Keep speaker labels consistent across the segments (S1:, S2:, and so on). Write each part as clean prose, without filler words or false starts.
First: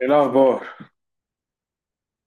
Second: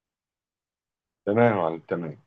S1: ايه الاخبار؟
S2: تمام يا معلم، تمام.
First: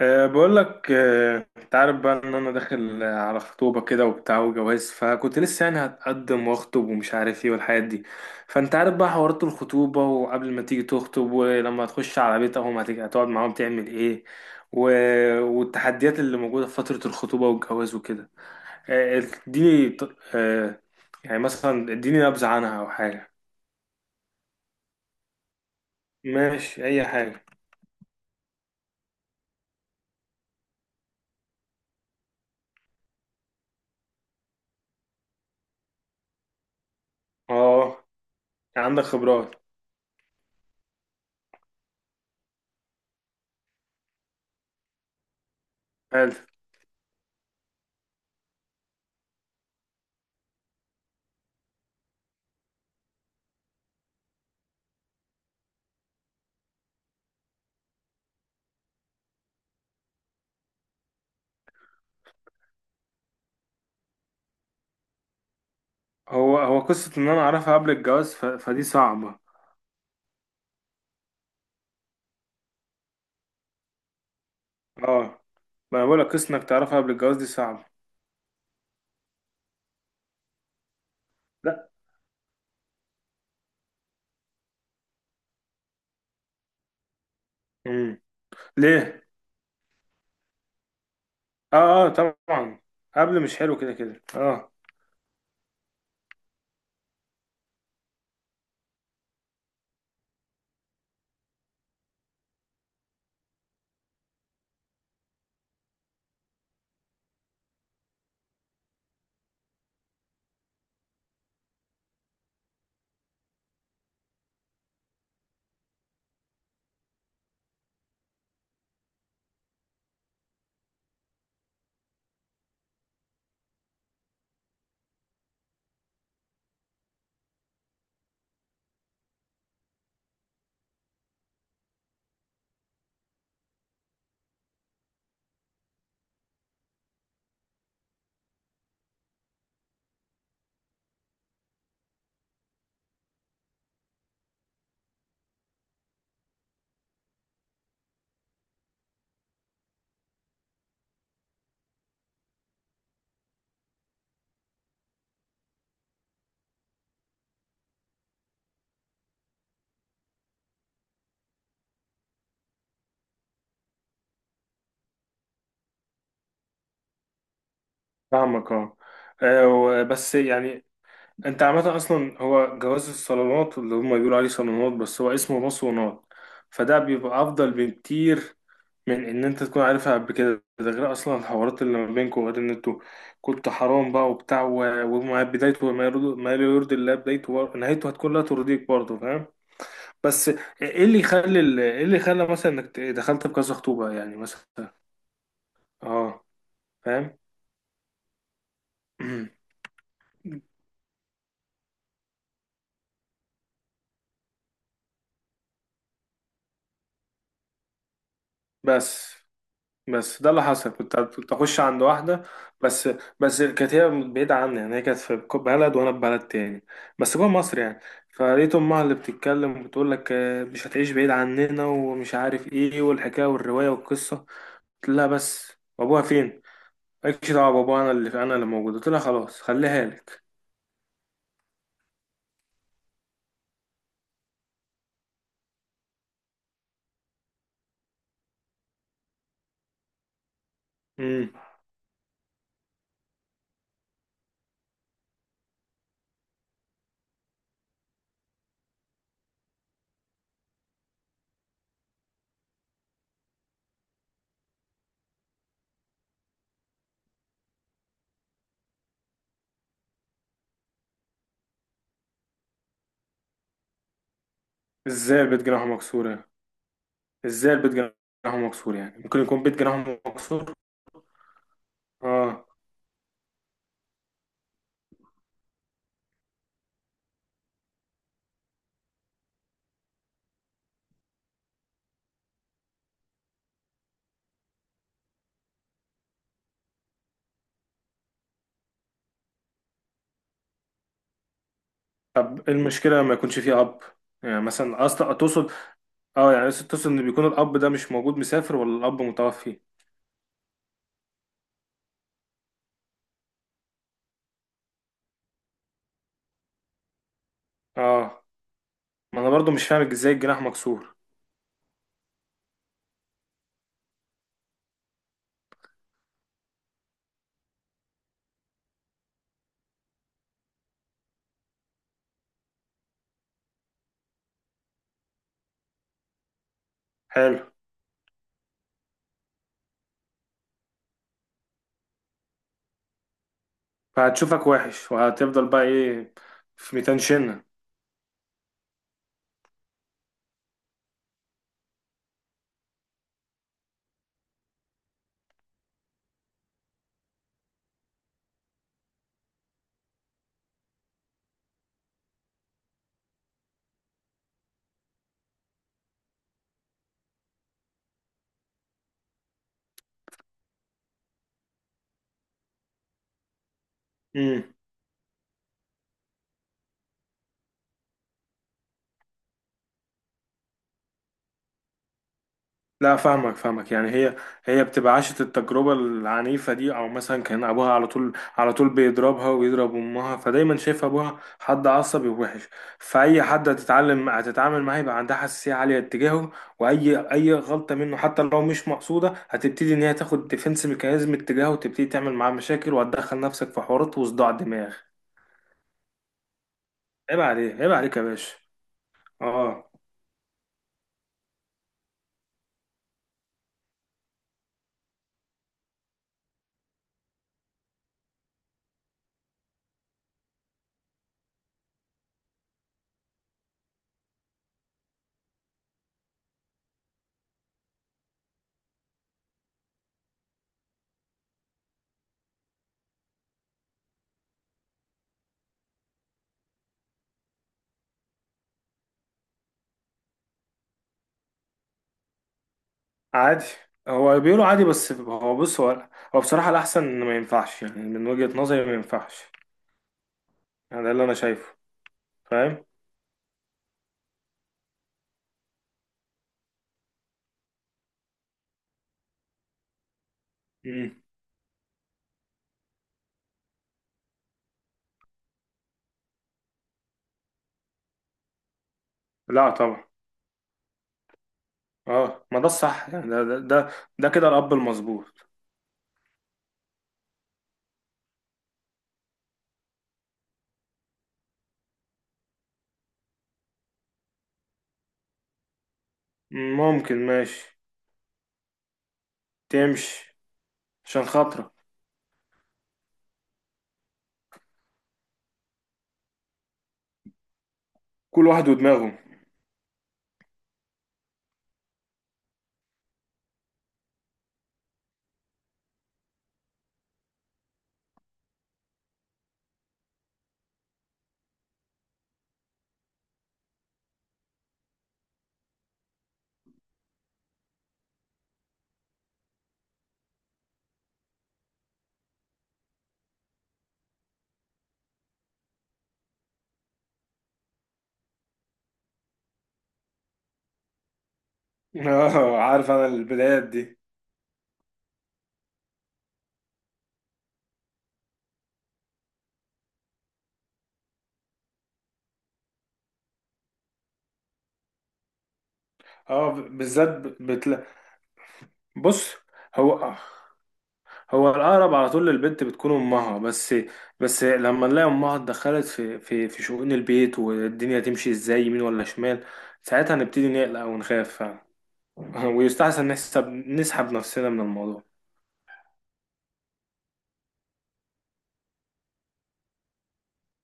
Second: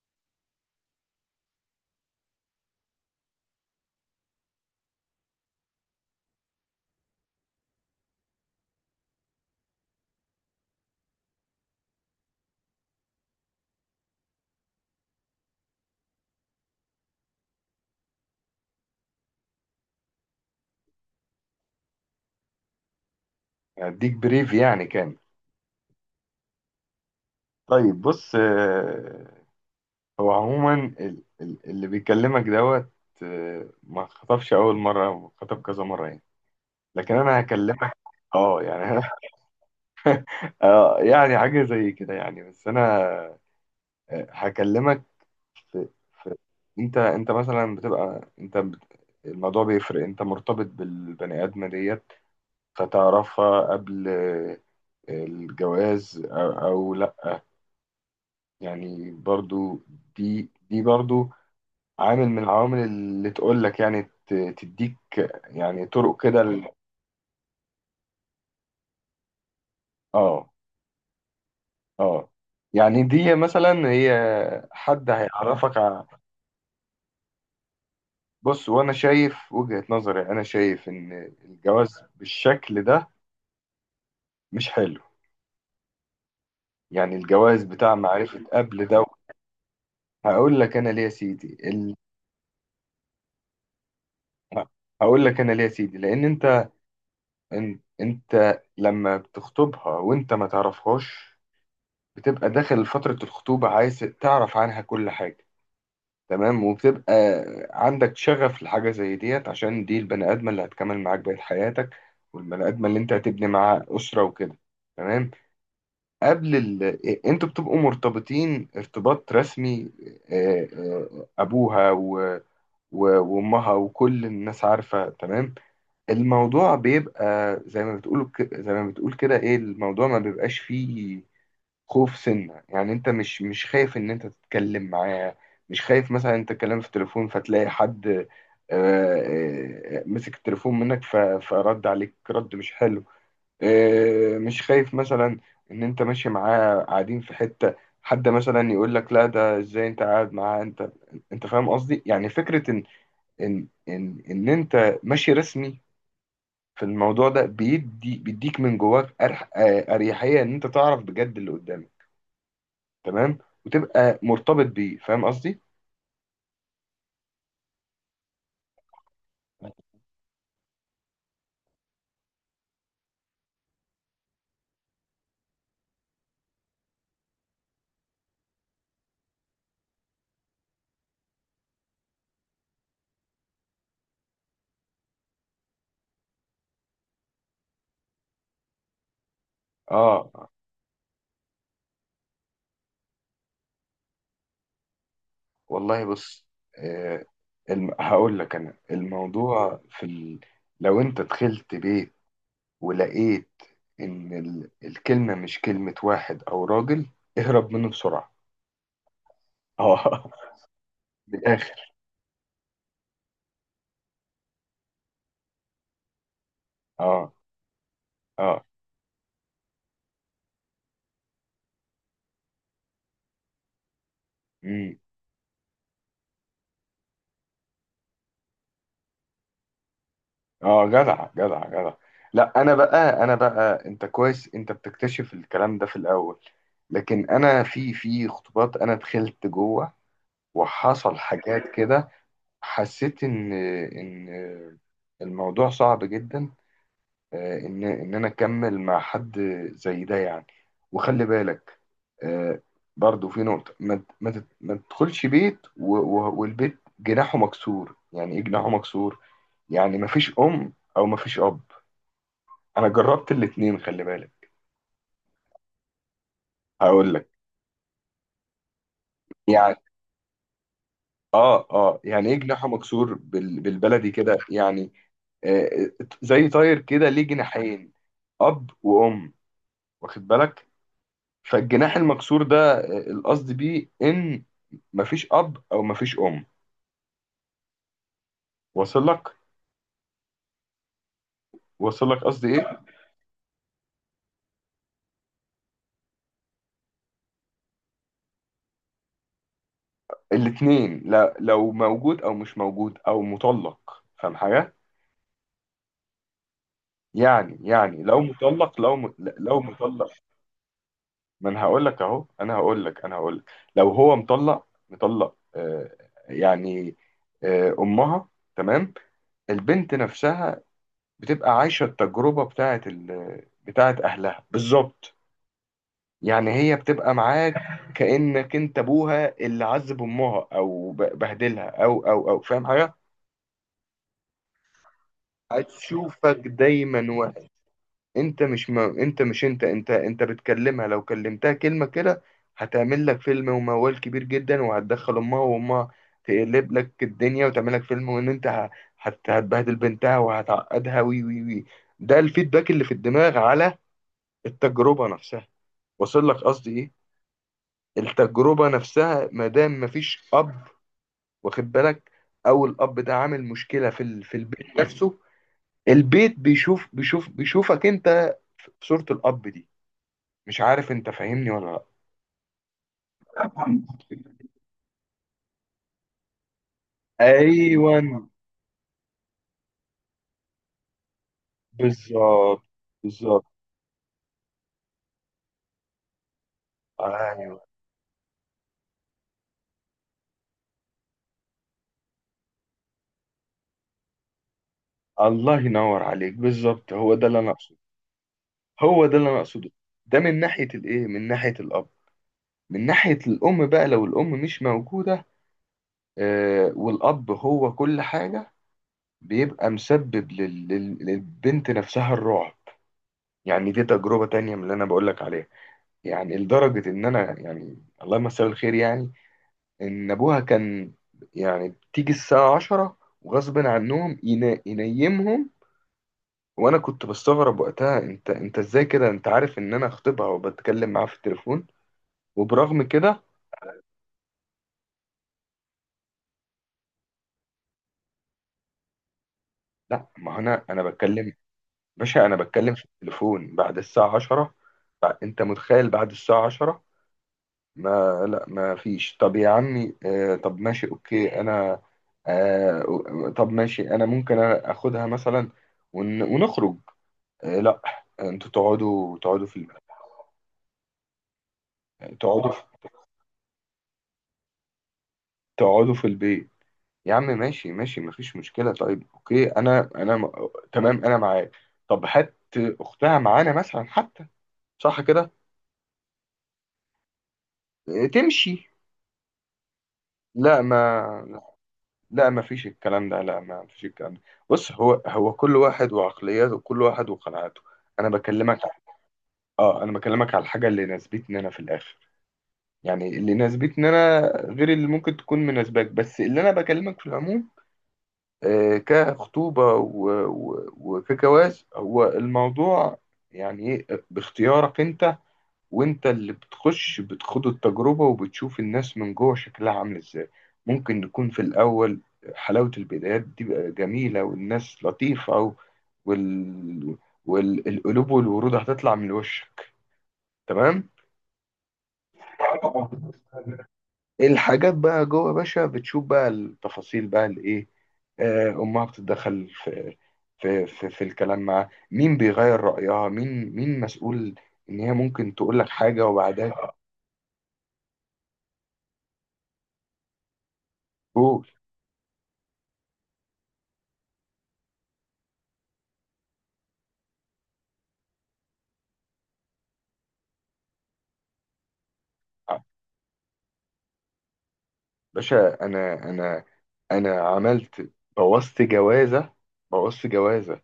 S1: بقول لك، انت عارف بقى ان انا داخل، على خطوبه كده وبتاع وجواز، فكنت لسه يعني هتقدم واخطب ومش عارف ايه والحاجات دي. فانت عارف بقى حوارات الخطوبه، وقبل ما تيجي تخطب ولما تخش على بيت اهو هتيجي هتقعد معاهم تعمل ايه و... والتحديات اللي موجوده في فتره الخطوبه والجواز وكده. آه، اديني ط- أه يعني مثلا اديني نبذه عنها او حاجه.
S2: هديك بريف يعني كامل.
S1: ماشي اي حاجه.
S2: طيب بص، هو عموما اللي بيكلمك دوت ما خطبش أول مرة، خطب كذا مرة يعني. لكن أنا هكلمك.
S1: اه،
S2: اه يعني
S1: عندك
S2: أنا
S1: خبرات.
S2: اه يعني حاجة زي كده يعني، بس أنا هكلمك. في في.
S1: حلو.
S2: أنت مثلا بتبقى الموضوع بيفرق. أنت مرتبط بالبني آدمة ديت، فتعرفها قبل الجواز أو يعني برضو دي برضو عامل من العوامل اللي تقول لك يعني تديك يعني طرق كده
S1: هو هو قصة إن أنا أعرفها قبل الجواز فدي صعبة.
S2: اه. اه يعني دي مثلا هي حد
S1: اه،
S2: هيعرفك
S1: ما
S2: ع-
S1: أنا بقولك قصة إنك تعرفها قبل الجواز دي صعبة.
S2: بص، وانا شايف وجهة نظري، انا شايف ان
S1: لا.
S2: الجواز بالشكل ده مش حلو. يعني الجواز بتاع
S1: امم،
S2: معرفة قبل ده،
S1: ليه؟
S2: هقول لك انا ليه يا سيدي ال...
S1: اه اه طبعا، قبل مش حلو كده كده اه.
S2: هقول لك انا ليه يا سيدي. لان انت لما بتخطبها وانت ما تعرفهاش، بتبقى داخل فترة الخطوبة عايز تعرف عنها كل حاجة، تمام؟ وبتبقى عندك شغف لحاجة زي ديت، عشان دي البني آدمة اللي هتكمل معاك بقية حياتك والبني آدمة اللي انت هتبني معاها أسرة وكده، تمام. قبل ال... إيه، انتوا بتبقوا مرتبطين ارتباط رسمي، أبوها وأمها وكل الناس عارفة، تمام. الموضوع بيبقى زي ما بتقول، ك- زي ما بتقول كده ايه الموضوع ما بيبقاش فيه خوف سنة. يعني انت مش خايف ان انت تتكلم معاه، مش خايف مثلا انت تتكلم في التليفون فتلاقي حد مسك التليفون منك فرد عليك رد مش حلو، مش خايف مثلا ان انت ماشي معاه قاعدين في حتة، حد مثلا يقول لك لا ده ازاي انت قاعد معاه. انت فاهم قصدي. يعني فكرة ان انت ماشي رسمي في الموضوع ده، بيدي بيديك من جواك اريحية ان انت تعرف بجد اللي قدامك، تمام، وتبقى مرتبط بيه، فاهم قصدي.
S1: فاهمك اه. بس يعني أنت عامة أصلا هو جواز الصالونات اللي هما بيقولوا عليه صالونات بس هو اسمه مصونات، فده بيبقى أفضل بكتير من ان انت تكون عارفها قبل كده، ده غير اصلا الحوارات اللي ما بينكم وغير ان انتوا كنت حرام بقى وبتاع وما بدايته ما يرضي، ما لا يرضي الله بدايته نهايته هتكون لا ترضيك برضه، فاهم؟ بس
S2: اه
S1: ايه اللي يخلي ايه اللي خلى مثلا انك دخلت بكذا خطوبة يعني مثلا؟
S2: والله
S1: اه،
S2: بص، آه
S1: فاهم.
S2: هقول لك انا الموضوع لو انت دخلت بيت ولقيت ان الكلمة مش كلمة واحد او راجل، اهرب منه بسرعة.
S1: بس
S2: اه
S1: بس ده اللي حصل، كنت
S2: من
S1: كنت اخش
S2: الاخر.
S1: عند واحده. بس بس كانت هي بعيده عني، يعني هي كانت في بلد وانا في بلد تاني،
S2: اه.
S1: بس جوه مصر يعني.
S2: اه.
S1: فلقيت امها اللي بتتكلم وبتقول لك مش هتعيش بعيد عننا ومش عارف ايه والحكايه والروايه والقصه.
S2: امم.
S1: قلت لها بس، وابوها فين؟ مالكش دعوه بابوها، انا اللي موجود. قلت لها خلاص خليها لك.
S2: اه، جدع جدع جدع. لا انا بقى، انا بقى انت كويس انت بتكتشف الكلام ده في الاول، لكن انا في خطوبات انا دخلت جوه وحصل
S1: امم،
S2: حاجات كده، حسيت ان الموضوع صعب جدا ان انا اكمل مع حد زي ده يعني. وخلي بالك آه، برضو في نقطة، ما ت- ما تت- ما تدخلش بيت والبيت جناحه مكسور. يعني ايه جناحه مكسور؟ يعني ما فيش ام او ما فيش اب. انا جربت الاتنين، خلي بالك.
S1: ازاي البيت جناحه مكسور يعني؟
S2: هقول لك.
S1: ازاي البيت جناحه مكسور يعني؟ ممكن يكون
S2: يعني
S1: بيت جناحه مكسور؟
S2: اه اه، يعني ايه
S1: اه،
S2: جناحه مكسور؟ بالبلدي كده يعني آه، زي طاير كده ليه جناحين، اب وام، واخد بالك. فالجناح المكسور ده القصد بيه ان مفيش اب او مفيش ام. واصل لك؟ واصل لك قصدي
S1: طب إيه
S2: ايه.
S1: المشكلة ما يكونش فيه أب؟ يعني مثلا أصلا تقصد، اه يعني أصل تقصد إن بيكون الأب ده مش موجود مسافر، ولا الأب متوفي؟
S2: الاتنين، لا لو موجود او مش موجود او مطلق، فاهم حاجه. يعني، يعني لو
S1: اه،
S2: مطلق،
S1: ما أنا
S2: لو
S1: برضو مش
S2: مطلق،
S1: فاهم ازاي الجناح مكسور.
S2: ما انا هقول لك اهو. انا هقول لك انا هقول لك لو هو مطلق مطلق آه، يعني آه، امها، تمام. البنت نفسها بتبقى عايشه التجربه بتاعه بتاعه اهلها بالظبط. يعني هي بتبقى معاك
S1: حلو،
S2: كانك انت ابوها اللي عذب امها او بهدلها او فاهم حاجه.
S1: فهتشوفك وحش وهتفضل بقى ايه؟
S2: هتشوفك
S1: في ميتان
S2: دايما.
S1: شنة.
S2: انت مش، ما انت مش انت انت انت بتكلمها، لو كلمتها كلمة كده هتعمل لك فيلم وموال كبير جدا، وهتدخل امها. تقلب لك الدنيا وتعمل لك فيلم، وان انت هتبهدل بنتها وهتعقدها، وي وي وي. ده الفيدباك اللي في الدماغ على التجربة نفسها. وصل لك قصدي ايه؟ التجربة نفسها ما دام مفيش اب، واخد بالك، او الاب ده عامل مشكلة في البيت نفسه، البيت بيشوف بيشوفك انت في صورة الاب دي. مش عارف انت فاهمني ولا لا.
S1: لا فاهمك فاهمك، يعني هي بتبقى عاشت التجربة العنيفة دي، او مثلا كان ابوها
S2: ايوه،
S1: على طول على طول بيضربها ويضرب امها، فدايما شايف ابوها حد عصبي
S2: بالظبط.
S1: ووحش. فاي
S2: بالظبط.
S1: حد هتتعلم هتتعامل معاه يبقى عندها حساسية عالية اتجاهه. واي
S2: ايوه،
S1: غلطة منه حتى لو مش مقصودة هتبتدي ان هي تاخد ديفنس ميكانيزم اتجاهه، وتبتدي تعمل معاه مشاكل وتدخل نفسك في حوارات وصداع دماغ.
S2: الله ينور عليك بالظبط، هو ده اللي
S1: عيب
S2: انا اقصده.
S1: عليك عيب عليك يا باشا.
S2: هو ده اللي انا اقصده.
S1: اه
S2: ده من ناحيه الايه، من ناحيه الاب. من ناحيه الام بقى، لو الام مش موجوده آه، والاب هو كل حاجه، بيبقى مسبب للبنت نفسها الرعب. يعني دي تجربه تانية من اللي انا بقول لك عليها. يعني لدرجه ان انا، يعني الله يمسيه بالخير يعني، ان ابوها كان، يعني بتيجي الساعة 10 وغصب عنهم ينيمهم. وانا كنت بستغرب وقتها، انت ازاي كده؟ انت عارف ان انا خطيبها وبتكلم معاها في التليفون وبرغم كده.
S1: عادي. هو بيقولوا عادي، بس هو بص، هو بصراحة الأحسن إن ما ينفعش، يعني من وجهة نظري ما ينفعش.
S2: لا، ما هو انا
S1: يعني ده اللي
S2: بتكلم،
S1: أنا شايفه،
S2: باشا انا بتكلم في
S1: فاهم؟
S2: التليفون بعد الساعة 10. انت متخيل بعد الساعة 10؟ ما فيش. طب يا عمي، آه طب ماشي
S1: مم.
S2: اوكي انا، آه طب ماشي انا ممكن اخدها مثلا ونخرج. آه، لا، انتوا
S1: لا طبعا. اه
S2: تقعدوا
S1: ما ده
S2: في
S1: الصح، يعني ده ده كده الأب المظبوط.
S2: تقعدوا في البيت. يا عم ماشي ماشي، مفيش مشكلة، طيب اوكي انا، تمام انا معاك، طب هات اختها معانا مثلا حتى، صح كده.
S1: ممكن ماشي.
S2: إيه، تمشي.
S1: تمشي
S2: لا
S1: عشان
S2: ما
S1: خاطرك.
S2: لا ما فيش الكلام ده، لا ما فيش الكلام ده. بص، هو كل واحد وعقلياته، كل واحد وقناعاته. انا
S1: كل
S2: بكلمك
S1: واحد
S2: ع-
S1: ودماغه.
S2: اه انا بكلمك على الحاجة اللي ناسبتني انا في الاخر، يعني اللي ناسبتني انا، غير اللي ممكن تكون مناسباك، بس اللي انا بكلمك في العموم كخطوبة وكجواز. هو الموضوع يعني ايه؟ باختيارك انت، وانت اللي بتخوض التجربة، وبتشوف الناس من جوه شكلها عامل ازاي. ممكن نكون في الأول حلاوة البدايات دي بقى جميلة، والناس لطيفة و- وال... والقلوب والورود هتطلع من وشك، تمام؟
S1: اه، عارف أنا البدايات دي.
S2: الحاجات بقى جوه باشا بتشوف بقى التفاصيل بقى الايه، امها بتتدخل في الكلام معاه، مين بيغير رأيها، مين مين مسؤول، ان هي ممكن تقول لك حاجة
S1: اه،
S2: وبعدها
S1: بالذات بتلا، بص، هو
S2: تقول.
S1: هو الأقرب على طول للبنت بتكون أمها. بس، بس لما نلاقي أمها اتدخلت في شؤون البيت والدنيا تمشي إزاي يمين ولا شمال، ساعتها نبتدي نقلق ونخاف فعلا. ويستحسن نسحب نفسنا من الموضوع.
S2: باشا انا عملت بوظت جوازة. بوظت جوازة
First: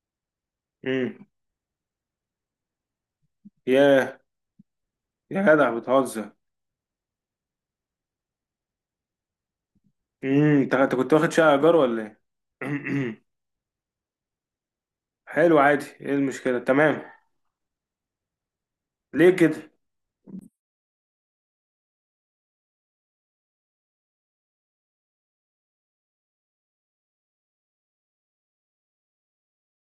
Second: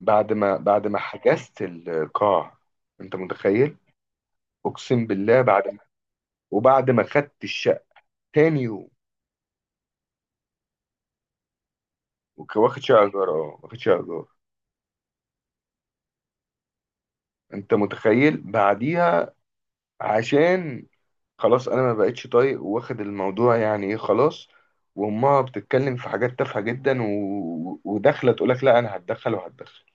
S2: بعد ما
S1: امم.
S2: حجزت القاع. انت متخيل؟
S1: ياه،
S2: اقسم بالله،
S1: يا
S2: بعد
S1: جدع
S2: ما
S1: بتهزر!
S2: وبعد ما خدت الشقة، تاني يوم.
S1: امم، انت كنت واخد شقة إيجار ولا إيه؟
S2: واخد شقة ايجار، اه واخد شقة ايجار.
S1: حلو عادي، إيه المشكلة، تمام.
S2: انت متخيل
S1: ليه
S2: بعديها؟
S1: كده؟
S2: عشان خلاص انا ما بقتش طايق واخد الموضوع، يعني ايه خلاص. وامها بتتكلم في حاجات تافهه جدا وداخله تقول لك لا انا هتدخل وهتدخل،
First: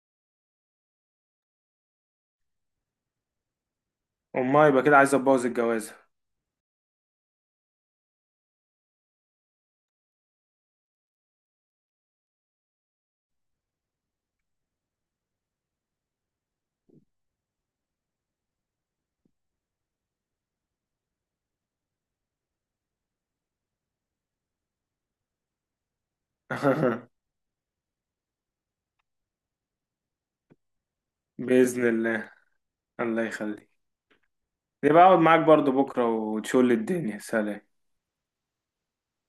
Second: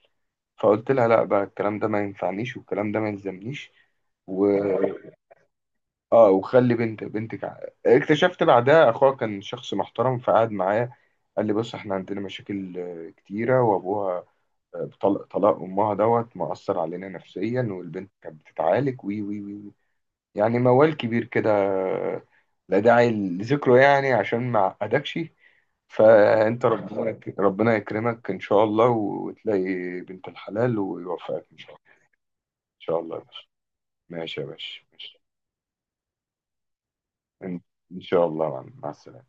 S2: فقلت لها لا بقى، الكلام ده ما ينفعنيش والكلام ده ما يلزمنيش. و،
S1: أمها يبقى كده عايزة تبوظ الجوازة.
S2: اه، وخلي بنت اكتشفت بعدها اخوها كان شخص محترم، فقعد معايا قال لي بص احنا عندنا مشاكل كتيره، وابوها طلق طلاق امها دوت مأثر علينا نفسيا، والبنت كانت بتتعالج، وي وي وي. يعني موال كبير كده، لا داعي لذكره يعني عشان ما اعقدكش. فانت، ربنا يكرمك ان شاء الله، وتلاقي بنت الحلال ويوفقك ان شاء الله.
S1: بإذن الله.
S2: ان شاء الله يا
S1: الله
S2: باشا.
S1: يخليك.
S2: ماشي يا باشا،
S1: يبقى أقعد
S2: ماشي.
S1: معاك برضو بكرة وتشول الدنيا.
S2: ان
S1: سلام.
S2: إن شاء الله يا معلم. مع السلامة.